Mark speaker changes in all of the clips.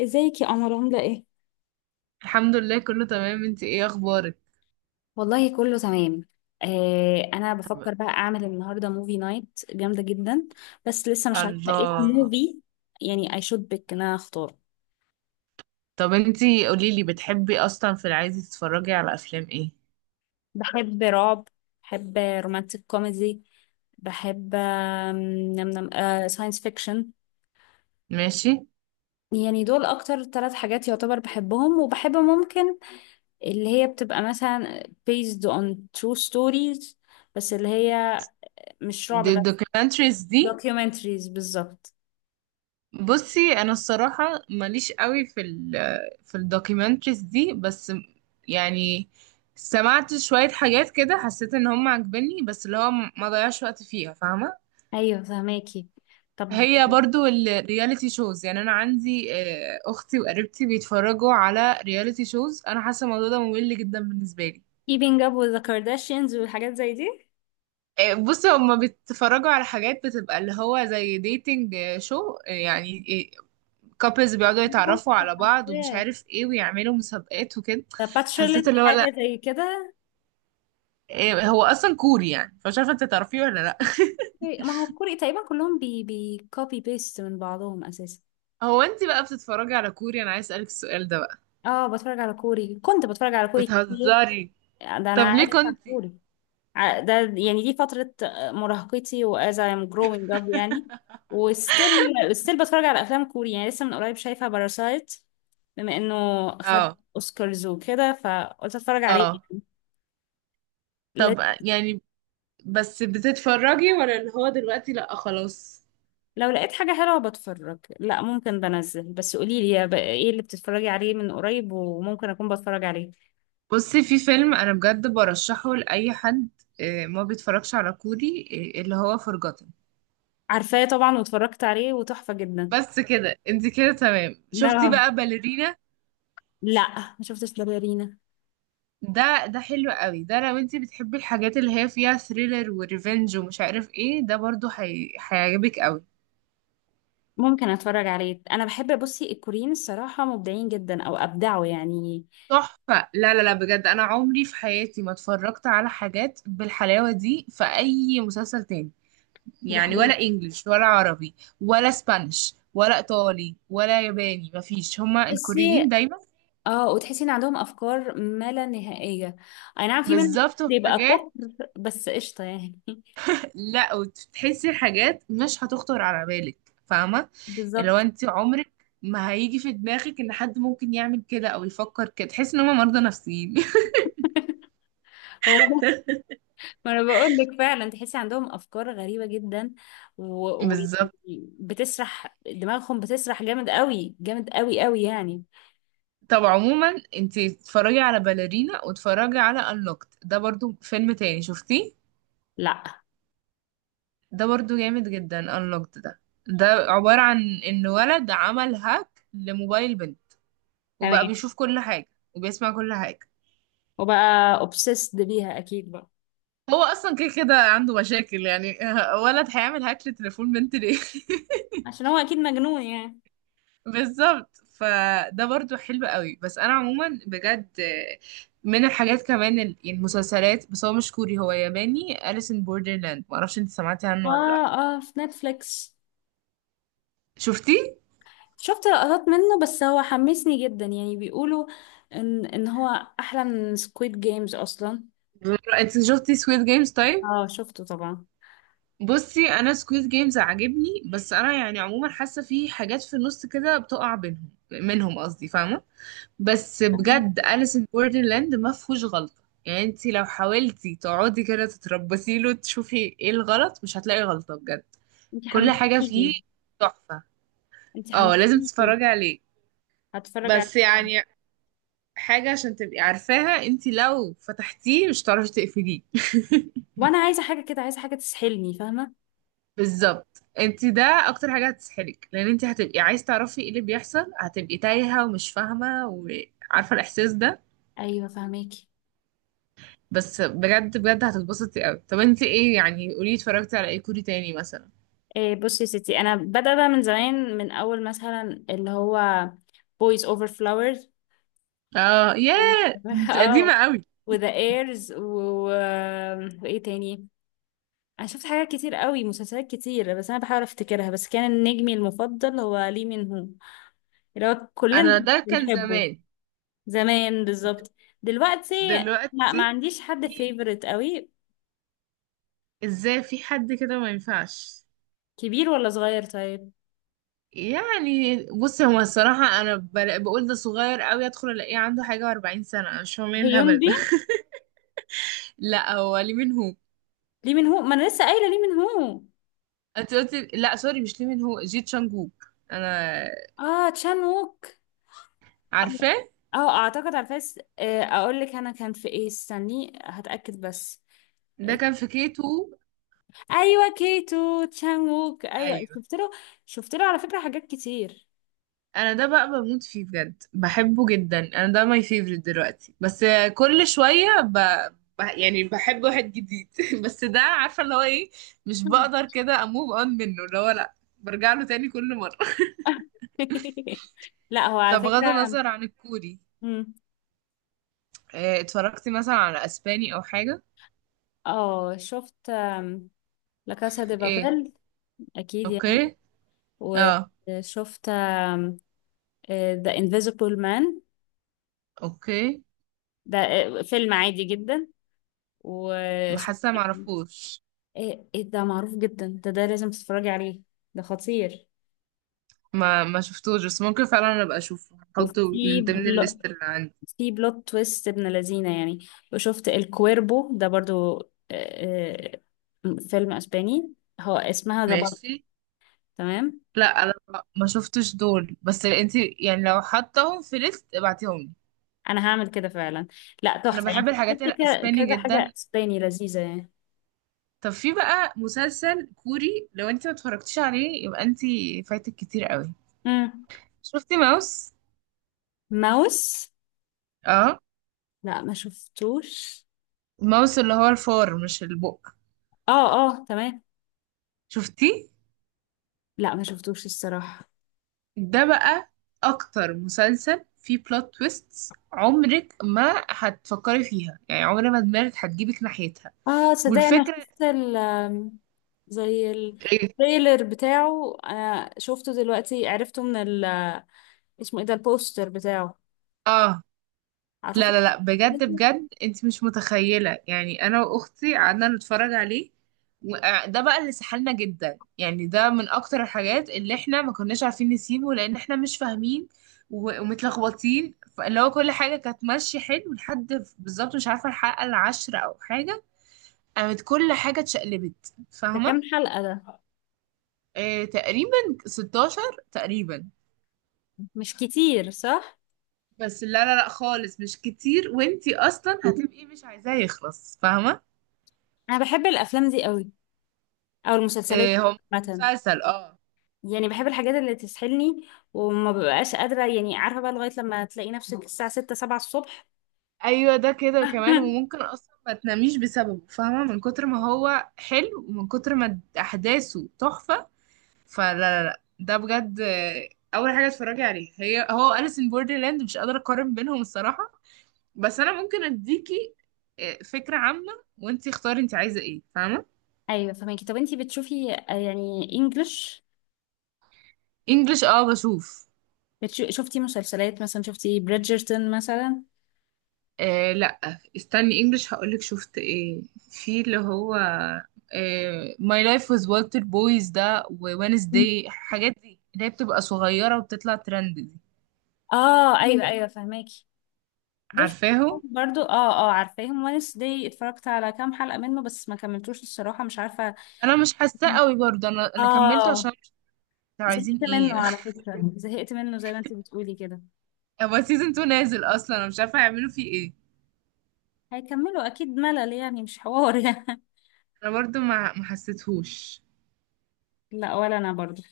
Speaker 1: ازيك يا قمر، عاملة ايه؟
Speaker 2: الحمد لله كله تمام. انتي ايه اخبارك؟
Speaker 1: والله كله تمام. انا
Speaker 2: طب.
Speaker 1: بفكر بقى اعمل النهارده موفي نايت جامده جدا، بس لسه مش عارفه ايه
Speaker 2: الله.
Speaker 1: موفي، يعني اي شود بيك ان انا اختار.
Speaker 2: طب انتي قوليلي بتحبي اصلا في العادي تتفرجي على افلام ايه؟
Speaker 1: بحب رعب، بحب رومانتك كوميدي، بحب نم نم ساينس فيكشن.
Speaker 2: ماشي.
Speaker 1: يعني دول اكتر ثلاث حاجات يعتبر بحبهم، وبحب ممكن اللي هي بتبقى مثلا based on true stories، بس اللي هي مش رعب
Speaker 2: دي
Speaker 1: بس.
Speaker 2: الدوكيومنتريز دي؟
Speaker 1: documentaries بالظبط.
Speaker 2: بصي انا الصراحة ماليش قوي في في الدوكيومنتريز دي، بس يعني سمعت شوية حاجات كده حسيت ان هم عاجبني، بس اللي هو ما ضيعش وقت فيها، فاهمة؟
Speaker 1: ايوه فهماكي، طب.
Speaker 2: هي برضو الرياليتي شوز، يعني انا عندي اختي وقريبتي بيتفرجوا على رياليتي شوز، انا حاسه الموضوع ده ممل جدا بالنسبه لي.
Speaker 1: keeping up with the Kardashians والحاجات زي دي.
Speaker 2: بصي هما بيتفرجوا على حاجات بتبقى اللي هو زي ديتنج شو يعني، كابلز بيقعدوا يتعرفوا على بعض ومش
Speaker 1: ياه،
Speaker 2: عارف ايه ويعملوا مسابقات وكده.
Speaker 1: ده باتشرلت
Speaker 2: حسيت اللي هو لا.
Speaker 1: حاجة زي كده.
Speaker 2: هو اصلا كوري يعني، فمش عارفه انت تعرفيه ولا لا.
Speaker 1: أوكي. ما هو كوري تقريبا كلهم بي بي كوبي بيست من بعضهم اساسا.
Speaker 2: هو انت بقى بتتفرجي على كوري؟ انا عايز اسالك السؤال ده بقى.
Speaker 1: اه، بتفرج على كوري، كنت بتفرج على كوري كتير،
Speaker 2: بتهزري؟
Speaker 1: ده
Speaker 2: طب
Speaker 1: انا
Speaker 2: ليه
Speaker 1: عارفة عن
Speaker 2: كنتي؟
Speaker 1: كوري. ده يعني دي فترة مراهقتي و as I'm growing up يعني، وستيل بتفرج على افلام كوري، يعني لسه من قريب شايفة باراسايت، بما انه خد
Speaker 2: اه.
Speaker 1: اوسكارز وكده فقلت اتفرج عليه.
Speaker 2: اه.
Speaker 1: لا-
Speaker 2: طب يعني بس بتتفرجي ولا اللي هو دلوقتي لأ خلاص؟
Speaker 1: لو لقيت حاجة حلوة بتفرج، لا ممكن، بنزل بس قوليلي يا بقى ايه اللي بتتفرجي عليه من قريب وممكن اكون بتفرج عليه.
Speaker 2: بصي في فيلم أنا بجد برشحه لأي حد ما بيتفرجش على كوري، اللي هو فرجتن.
Speaker 1: عارفاه طبعا واتفرجت عليه وتحفة جدا.
Speaker 2: بس كده، انت كده تمام. شفتي
Speaker 1: لا.
Speaker 2: بقى باليرينا؟
Speaker 1: لا ما شفتش، لا باليرينا.
Speaker 2: ده ده حلو قوي ده، لو انت بتحبي الحاجات اللي هي فيها ثريلر وريفنج ومش عارف ايه ده برضو هيعجبك قوي.
Speaker 1: ممكن اتفرج عليه، انا بحب. بصي الكوريين الصراحة مبدعين جدا او ابدعوا يعني.
Speaker 2: تحفة. لا لا لا بجد، انا عمري في حياتي ما اتفرجت على حاجات بالحلاوة دي في اي مسلسل تاني،
Speaker 1: ده
Speaker 2: يعني
Speaker 1: حقيقي.
Speaker 2: ولا انجليش ولا عربي ولا اسبانيش ولا ايطالي ولا ياباني، مفيش. هما الكوريين
Speaker 1: تحسي.
Speaker 2: دايما
Speaker 1: اه، وتحسي ان عندهم افكار ما لا نهائية، اي نعم في منهم
Speaker 2: بالظبط في
Speaker 1: بيبقى
Speaker 2: حاجات.
Speaker 1: كفر بس قشطة يعني.
Speaker 2: لا وتحسي حاجات مش هتخطر على بالك، فاهمه؟ اللي هو
Speaker 1: بالظبط.
Speaker 2: انت عمرك ما هيجي في دماغك ان حد ممكن يعمل كده او يفكر كده، تحس ان هما مرضى نفسيين.
Speaker 1: هو، ما انا بقول لك فعلا تحسي عندهم افكار غريبه جدا، ويعني و... ويعني
Speaker 2: بالظبط.
Speaker 1: بتسرح دماغهم، بتسرح جامد قوي، جامد قوي قوي يعني.
Speaker 2: طب عموما انت اتفرجي على باليرينا، واتفرجي على انلوكت، ده برضو فيلم تاني. شفتيه؟
Speaker 1: لا.
Speaker 2: ده برضو جامد جدا، unlocked ده. ده عبارة عن ان ولد عمل هاك لموبايل بنت،
Speaker 1: تمام.
Speaker 2: وبقى بيشوف كل حاجة وبيسمع كل حاجة.
Speaker 1: وبقى obsessed بيها اكيد بقى.
Speaker 2: هو اصلا كده كده عنده مشاكل يعني، ولد هيعمل هاك لتليفون بنت ليه؟
Speaker 1: عشان هو اكيد مجنون يعني.
Speaker 2: بالظبط. فده برضو حلو قوي. بس انا عموما بجد من الحاجات كمان المسلسلات، بس هو مش كوري، هو ياباني، أليس ان بوردرلاند. معرفش انت سمعتي عنه ولا لا.
Speaker 1: اه اه، في نتفليكس،
Speaker 2: شفتي؟
Speaker 1: شفت لقطات منه بس هو حمسني جدا يعني بيقولوا ان هو احلى من سكويد جيمز اصلا.
Speaker 2: انت شفتي سويت جيمز طيب؟
Speaker 1: اه شفته طبعا.
Speaker 2: بصي انا سكويد جيمز عاجبني، بس انا يعني عموما حاسه في حاجات في النص كده بتقع بينهم، منهم قصدي، فاهمه؟ بس
Speaker 1: فاهمة.
Speaker 2: بجد أليس ان بوردرلاند ما فيهوش غلطه، يعني انت لو حاولتي تقعدي كده تتربصي له تشوفي ايه الغلط مش هتلاقي غلطه بجد.
Speaker 1: انت
Speaker 2: كل حاجه فيه
Speaker 1: حمستيني.
Speaker 2: تحفه.
Speaker 1: انت
Speaker 2: اه لازم
Speaker 1: حمستيني.
Speaker 2: تتفرجي عليه.
Speaker 1: هتفرج
Speaker 2: بس
Speaker 1: عليه.
Speaker 2: يعني حاجه عشان تبقي عارفاها، انت لو فتحتيه مش هتعرفي تقفليه.
Speaker 1: وانا عايزه حاجه كده، عايزه حاجه تسحلني فاهمه.
Speaker 2: بالظبط. انت ده اكتر حاجه هتسحلك، لان انت هتبقي عايز تعرفي ايه اللي بيحصل، هتبقي تايهه ومش فاهمه، وعارفه الاحساس ده.
Speaker 1: ايوه فهماكي.
Speaker 2: بس بجد بجد هتتبسطي قوي. طب انت ايه يعني؟ قولي اتفرجتي على ايه كوري تاني مثلا.
Speaker 1: إيه، بصي يا ستي، انا بدأ بقى من زمان، من اول مثلا اللي هو boys over flowers
Speaker 2: اه
Speaker 1: و-
Speaker 2: ياه انت قديمه
Speaker 1: اه،
Speaker 2: قوي.
Speaker 1: وذا ايرز و... آه، وايه تاني. انا شفت حاجات كتير قوي، مسلسلات كتير بس انا بحاول افتكرها، بس كان نجمي المفضل هو لي من هو، اللي هو كلنا
Speaker 2: انا
Speaker 1: كنا
Speaker 2: ده كان
Speaker 1: بنحبه.
Speaker 2: زمان.
Speaker 1: زمان بالظبط. دلوقتي لا، ما
Speaker 2: دلوقتي
Speaker 1: عنديش حد
Speaker 2: إيه؟
Speaker 1: فيفورت قوي.
Speaker 2: ازاي في حد كده ما ينفعش،
Speaker 1: كبير ولا صغير طيب؟
Speaker 2: يعني؟ بصي هو الصراحه بقول ده صغير قوي، ادخل الاقيه عنده حاجه و40 سنه، انا مش فاهمه ايه الهبل
Speaker 1: هيومبي.
Speaker 2: ده. لا هو ليه منهم.
Speaker 1: ليه من هو، ما انا لسه قايله ليه من هو.
Speaker 2: انت قلتي لا، سوري، مش ليه من هو، جي تشانج ووك. انا
Speaker 1: اه تشان ووك. اه.
Speaker 2: عارفاه.
Speaker 1: اعتقد على الفيس، اقول لك انا كان في ايه، استني هتاكد بس.
Speaker 2: ده
Speaker 1: آه.
Speaker 2: كان في كي 2.
Speaker 1: ايوه كيتو تشان ووك، ايوه
Speaker 2: ايوه.
Speaker 1: شفت له. شفت له على فكره حاجات كتير.
Speaker 2: انا ده بقى بموت فيه بجد، بحبه جدا، انا ده ماي فيفرت دلوقتي. بس كل شويه يعني بحب واحد جديد. بس ده عارفه اللي هو ايه، مش
Speaker 1: مم.
Speaker 2: بقدر كده اموف اون منه، اللي هو لا برجع له تاني كل مره.
Speaker 1: لا هو على
Speaker 2: طب غض
Speaker 1: فكره.
Speaker 2: النظر عن الكوري،
Speaker 1: مم.
Speaker 2: إيه اتفرجتي مثلا على اسباني او حاجه؟
Speaker 1: اه، شفت لا كاسا دي
Speaker 2: ايه.
Speaker 1: بابيل اكيد يعني.
Speaker 2: اوكي. اه.
Speaker 1: وشفت The Invisible Man،
Speaker 2: اوكي.
Speaker 1: ده فيلم عادي جدا. وشفت
Speaker 2: حاسه معرفوش.
Speaker 1: ايه. إيه ده معروف جدا، ده لازم تتفرجي عليه، ده خطير.
Speaker 2: ما شفتوش، بس ممكن فعلا انا ابقى اشوفه، احطه
Speaker 1: وفي
Speaker 2: من ضمن
Speaker 1: بل...
Speaker 2: الليست اللي عندي.
Speaker 1: في بلوت تويست ابن لذينه يعني. وشفت الكويربو ده برضو، آه، فيلم اسباني، هو اسمها ذا بالت.
Speaker 2: ماشي.
Speaker 1: تمام،
Speaker 2: لا انا ما شفتش دول، بس انت يعني لو حطهم في ليست ابعتيهم لي.
Speaker 1: انا هعمل كده فعلا. لا
Speaker 2: انا
Speaker 1: تحفه
Speaker 2: بحب
Speaker 1: يعني،
Speaker 2: الحاجات
Speaker 1: شفت
Speaker 2: الاسباني
Speaker 1: كذا حاجه
Speaker 2: جدا.
Speaker 1: اسباني لذيذه يعني.
Speaker 2: طب في بقى مسلسل كوري لو انت ما اتفرجتيش عليه يبقى انت فايتك كتير قوي.
Speaker 1: مم.
Speaker 2: شفتي ماوس؟
Speaker 1: ماوس.
Speaker 2: اه.
Speaker 1: لا ما شفتوش.
Speaker 2: ماوس اللي هو الفار مش البق.
Speaker 1: اه اه تمام.
Speaker 2: شفتيه؟
Speaker 1: لا ما شفتوش الصراحه.
Speaker 2: ده بقى اكتر مسلسل فيه بلوت تويستس عمرك ما هتفكري فيها، يعني عمر ما دماغك هتجيبك ناحيتها.
Speaker 1: اه صدق، انا
Speaker 2: والفكرة
Speaker 1: شفت ال، زي
Speaker 2: ايه.
Speaker 1: التريلر بتاعه، انا شفته دلوقتي عرفته من ال، اسمه ايه ده البوستر بتاعه،
Speaker 2: اه لا
Speaker 1: اعتقد.
Speaker 2: لا لا بجد بجد، انت مش متخيلة، يعني انا واختي قعدنا نتفرج عليه، وده بقى اللي سحلنا جدا، يعني ده من اكتر الحاجات اللي احنا ما كناش عارفين نسيبه لان احنا مش فاهمين ومتلخبطين. فاللي هو كل حاجة كانت ماشية حلو لحد بالظبط مش عارفة الحلقة العاشرة او حاجة، قامت كل حاجة اتشقلبت،
Speaker 1: ده
Speaker 2: فاهمة؟
Speaker 1: كام حلقة ده؟
Speaker 2: آه تقريبا 16 تقريبا.
Speaker 1: مش كتير صح؟
Speaker 2: بس لا لا لا خالص مش كتير، وانتي اصلا هتبقي إيه؟ مش عايزاه يخلص، فاهمة؟
Speaker 1: انا بحب الافلام دي قوي، او المسلسلات
Speaker 2: آه هو
Speaker 1: عامة،
Speaker 2: مسلسل اه.
Speaker 1: يعني بحب الحاجات اللي تسحلني، وما ببقاش قادرة، يعني عارفة بقى لغاية لما تلاقي نفسك الساعة 6 7 الصبح.
Speaker 2: ايوه ده كده كمان، وممكن اصلا ما تناميش بسببه، فاهمة؟ من كتر ما هو حلو ومن كتر ما احداثه تحفة. فلا لا لا ده بجد. اول حاجة اتفرجي عليه هي هو أليس ان بوردرلاند، مش قادرة اقارن بينهم الصراحة. بس انا ممكن اديكي فكرة عامة، وانتي اختاري انتي عايزة ايه، فاهمة؟
Speaker 1: ايوه فماكي، طب انتي بتشوفي يعني انجلش،
Speaker 2: انجلش اه بشوف.
Speaker 1: شفتي مسلسلات مثلا؟ شفتي بريدجرتون مثلا؟
Speaker 2: آه لا استني، انجلش هقولك شفت ايه. في اللي هو My Life with Walter Boys ده، ووينزداي، الحاجات دي اللي هي بتبقى صغيرة وبتطلع ترند دي.
Speaker 1: اه ايوه ايوه فهماكي، دول شفتهم
Speaker 2: عارفاهم.
Speaker 1: برضو، اه اه عارفاهم، ونس دي اتفرجت على كام حلقة منه بس ما كملتوش الصراحة، مش عارفة.
Speaker 2: انا مش حاساه قوي برضه انا كملته
Speaker 1: اه
Speaker 2: عشان مش عارفة عايزين
Speaker 1: زهقت
Speaker 2: ايه.
Speaker 1: منه على فكرة، زهقت منه زي ما انت بتقولي كده.
Speaker 2: هو سيزون 2 نازل اصلا، انا مش عارفه هيعملوا فيه ايه.
Speaker 1: هيكملوا اكيد، ملل يعني مش حوار يعني.
Speaker 2: انا برضه ما حسيتهوش.
Speaker 1: لا ولا انا برضو.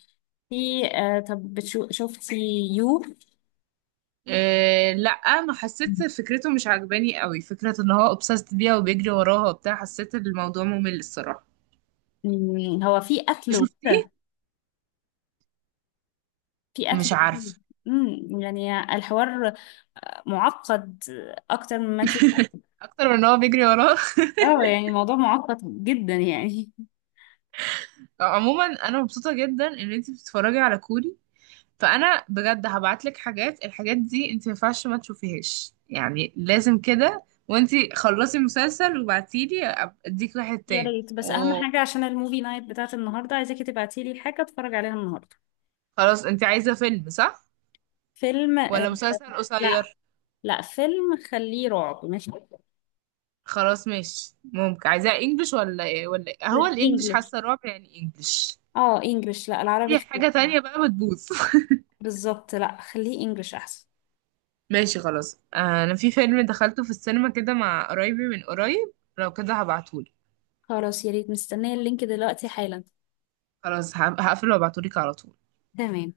Speaker 1: في طب، شفتي يو؟
Speaker 2: إيه لا ما حسيت، فكرته مش عجباني قوي، فكرة ان هو obsessed بيها وبيجري وراها وبتاع، حسيت ان الموضوع ممل الصراحة.
Speaker 1: مم، هو في قتل
Speaker 2: شفتيه؟
Speaker 1: وكده؟ في قتل
Speaker 2: مش
Speaker 1: وكده.
Speaker 2: عارفة.
Speaker 1: يعني الحوار معقد اكتر مما انت.
Speaker 2: اكتر من ان هو بيجري وراها.
Speaker 1: اه يعني الموضوع معقد جدا يعني.
Speaker 2: عموما انا مبسوطة جدا ان انتي بتتفرجي على كوري، فانا بجد هبعتلك حاجات. الحاجات دي انتي ما ينفعش ما تشوفيهاش، يعني لازم كده، وانتي خلصي مسلسل وبعتيلي اديك واحد
Speaker 1: يا
Speaker 2: تاني
Speaker 1: ريت، بس اهم
Speaker 2: وخلاص.
Speaker 1: حاجه عشان الموفي نايت بتاعت النهارده، عايزاكي تبعتي لي حاجه اتفرج عليها النهارده.
Speaker 2: انتي عايزة فيلم صح
Speaker 1: فيلم،
Speaker 2: ولا مسلسل
Speaker 1: لا،
Speaker 2: قصير؟
Speaker 1: لا فيلم، خليه رعب ماشي.
Speaker 2: خلاص ماشي. ممكن عايزاها انجلش ولا ايه ولا ايه؟ هو
Speaker 1: لا
Speaker 2: الانجلش
Speaker 1: انجلش.
Speaker 2: حاسه رعب يعني، انجلش.
Speaker 1: اه انجلش، لا العربي
Speaker 2: اي حاجه
Speaker 1: خليه،
Speaker 2: تانية بقى بتبوظ.
Speaker 1: بالظبط لا خليه انجلش احسن.
Speaker 2: ماشي خلاص. انا في فيلم دخلته في السينما كده مع قرايبي من قريب، لو كده هبعتهولي.
Speaker 1: خلاص يا ريت، مستنيه اللينك دلوقتي حالا.
Speaker 2: خلاص هقفل وابعتهولك على طول.
Speaker 1: تمام.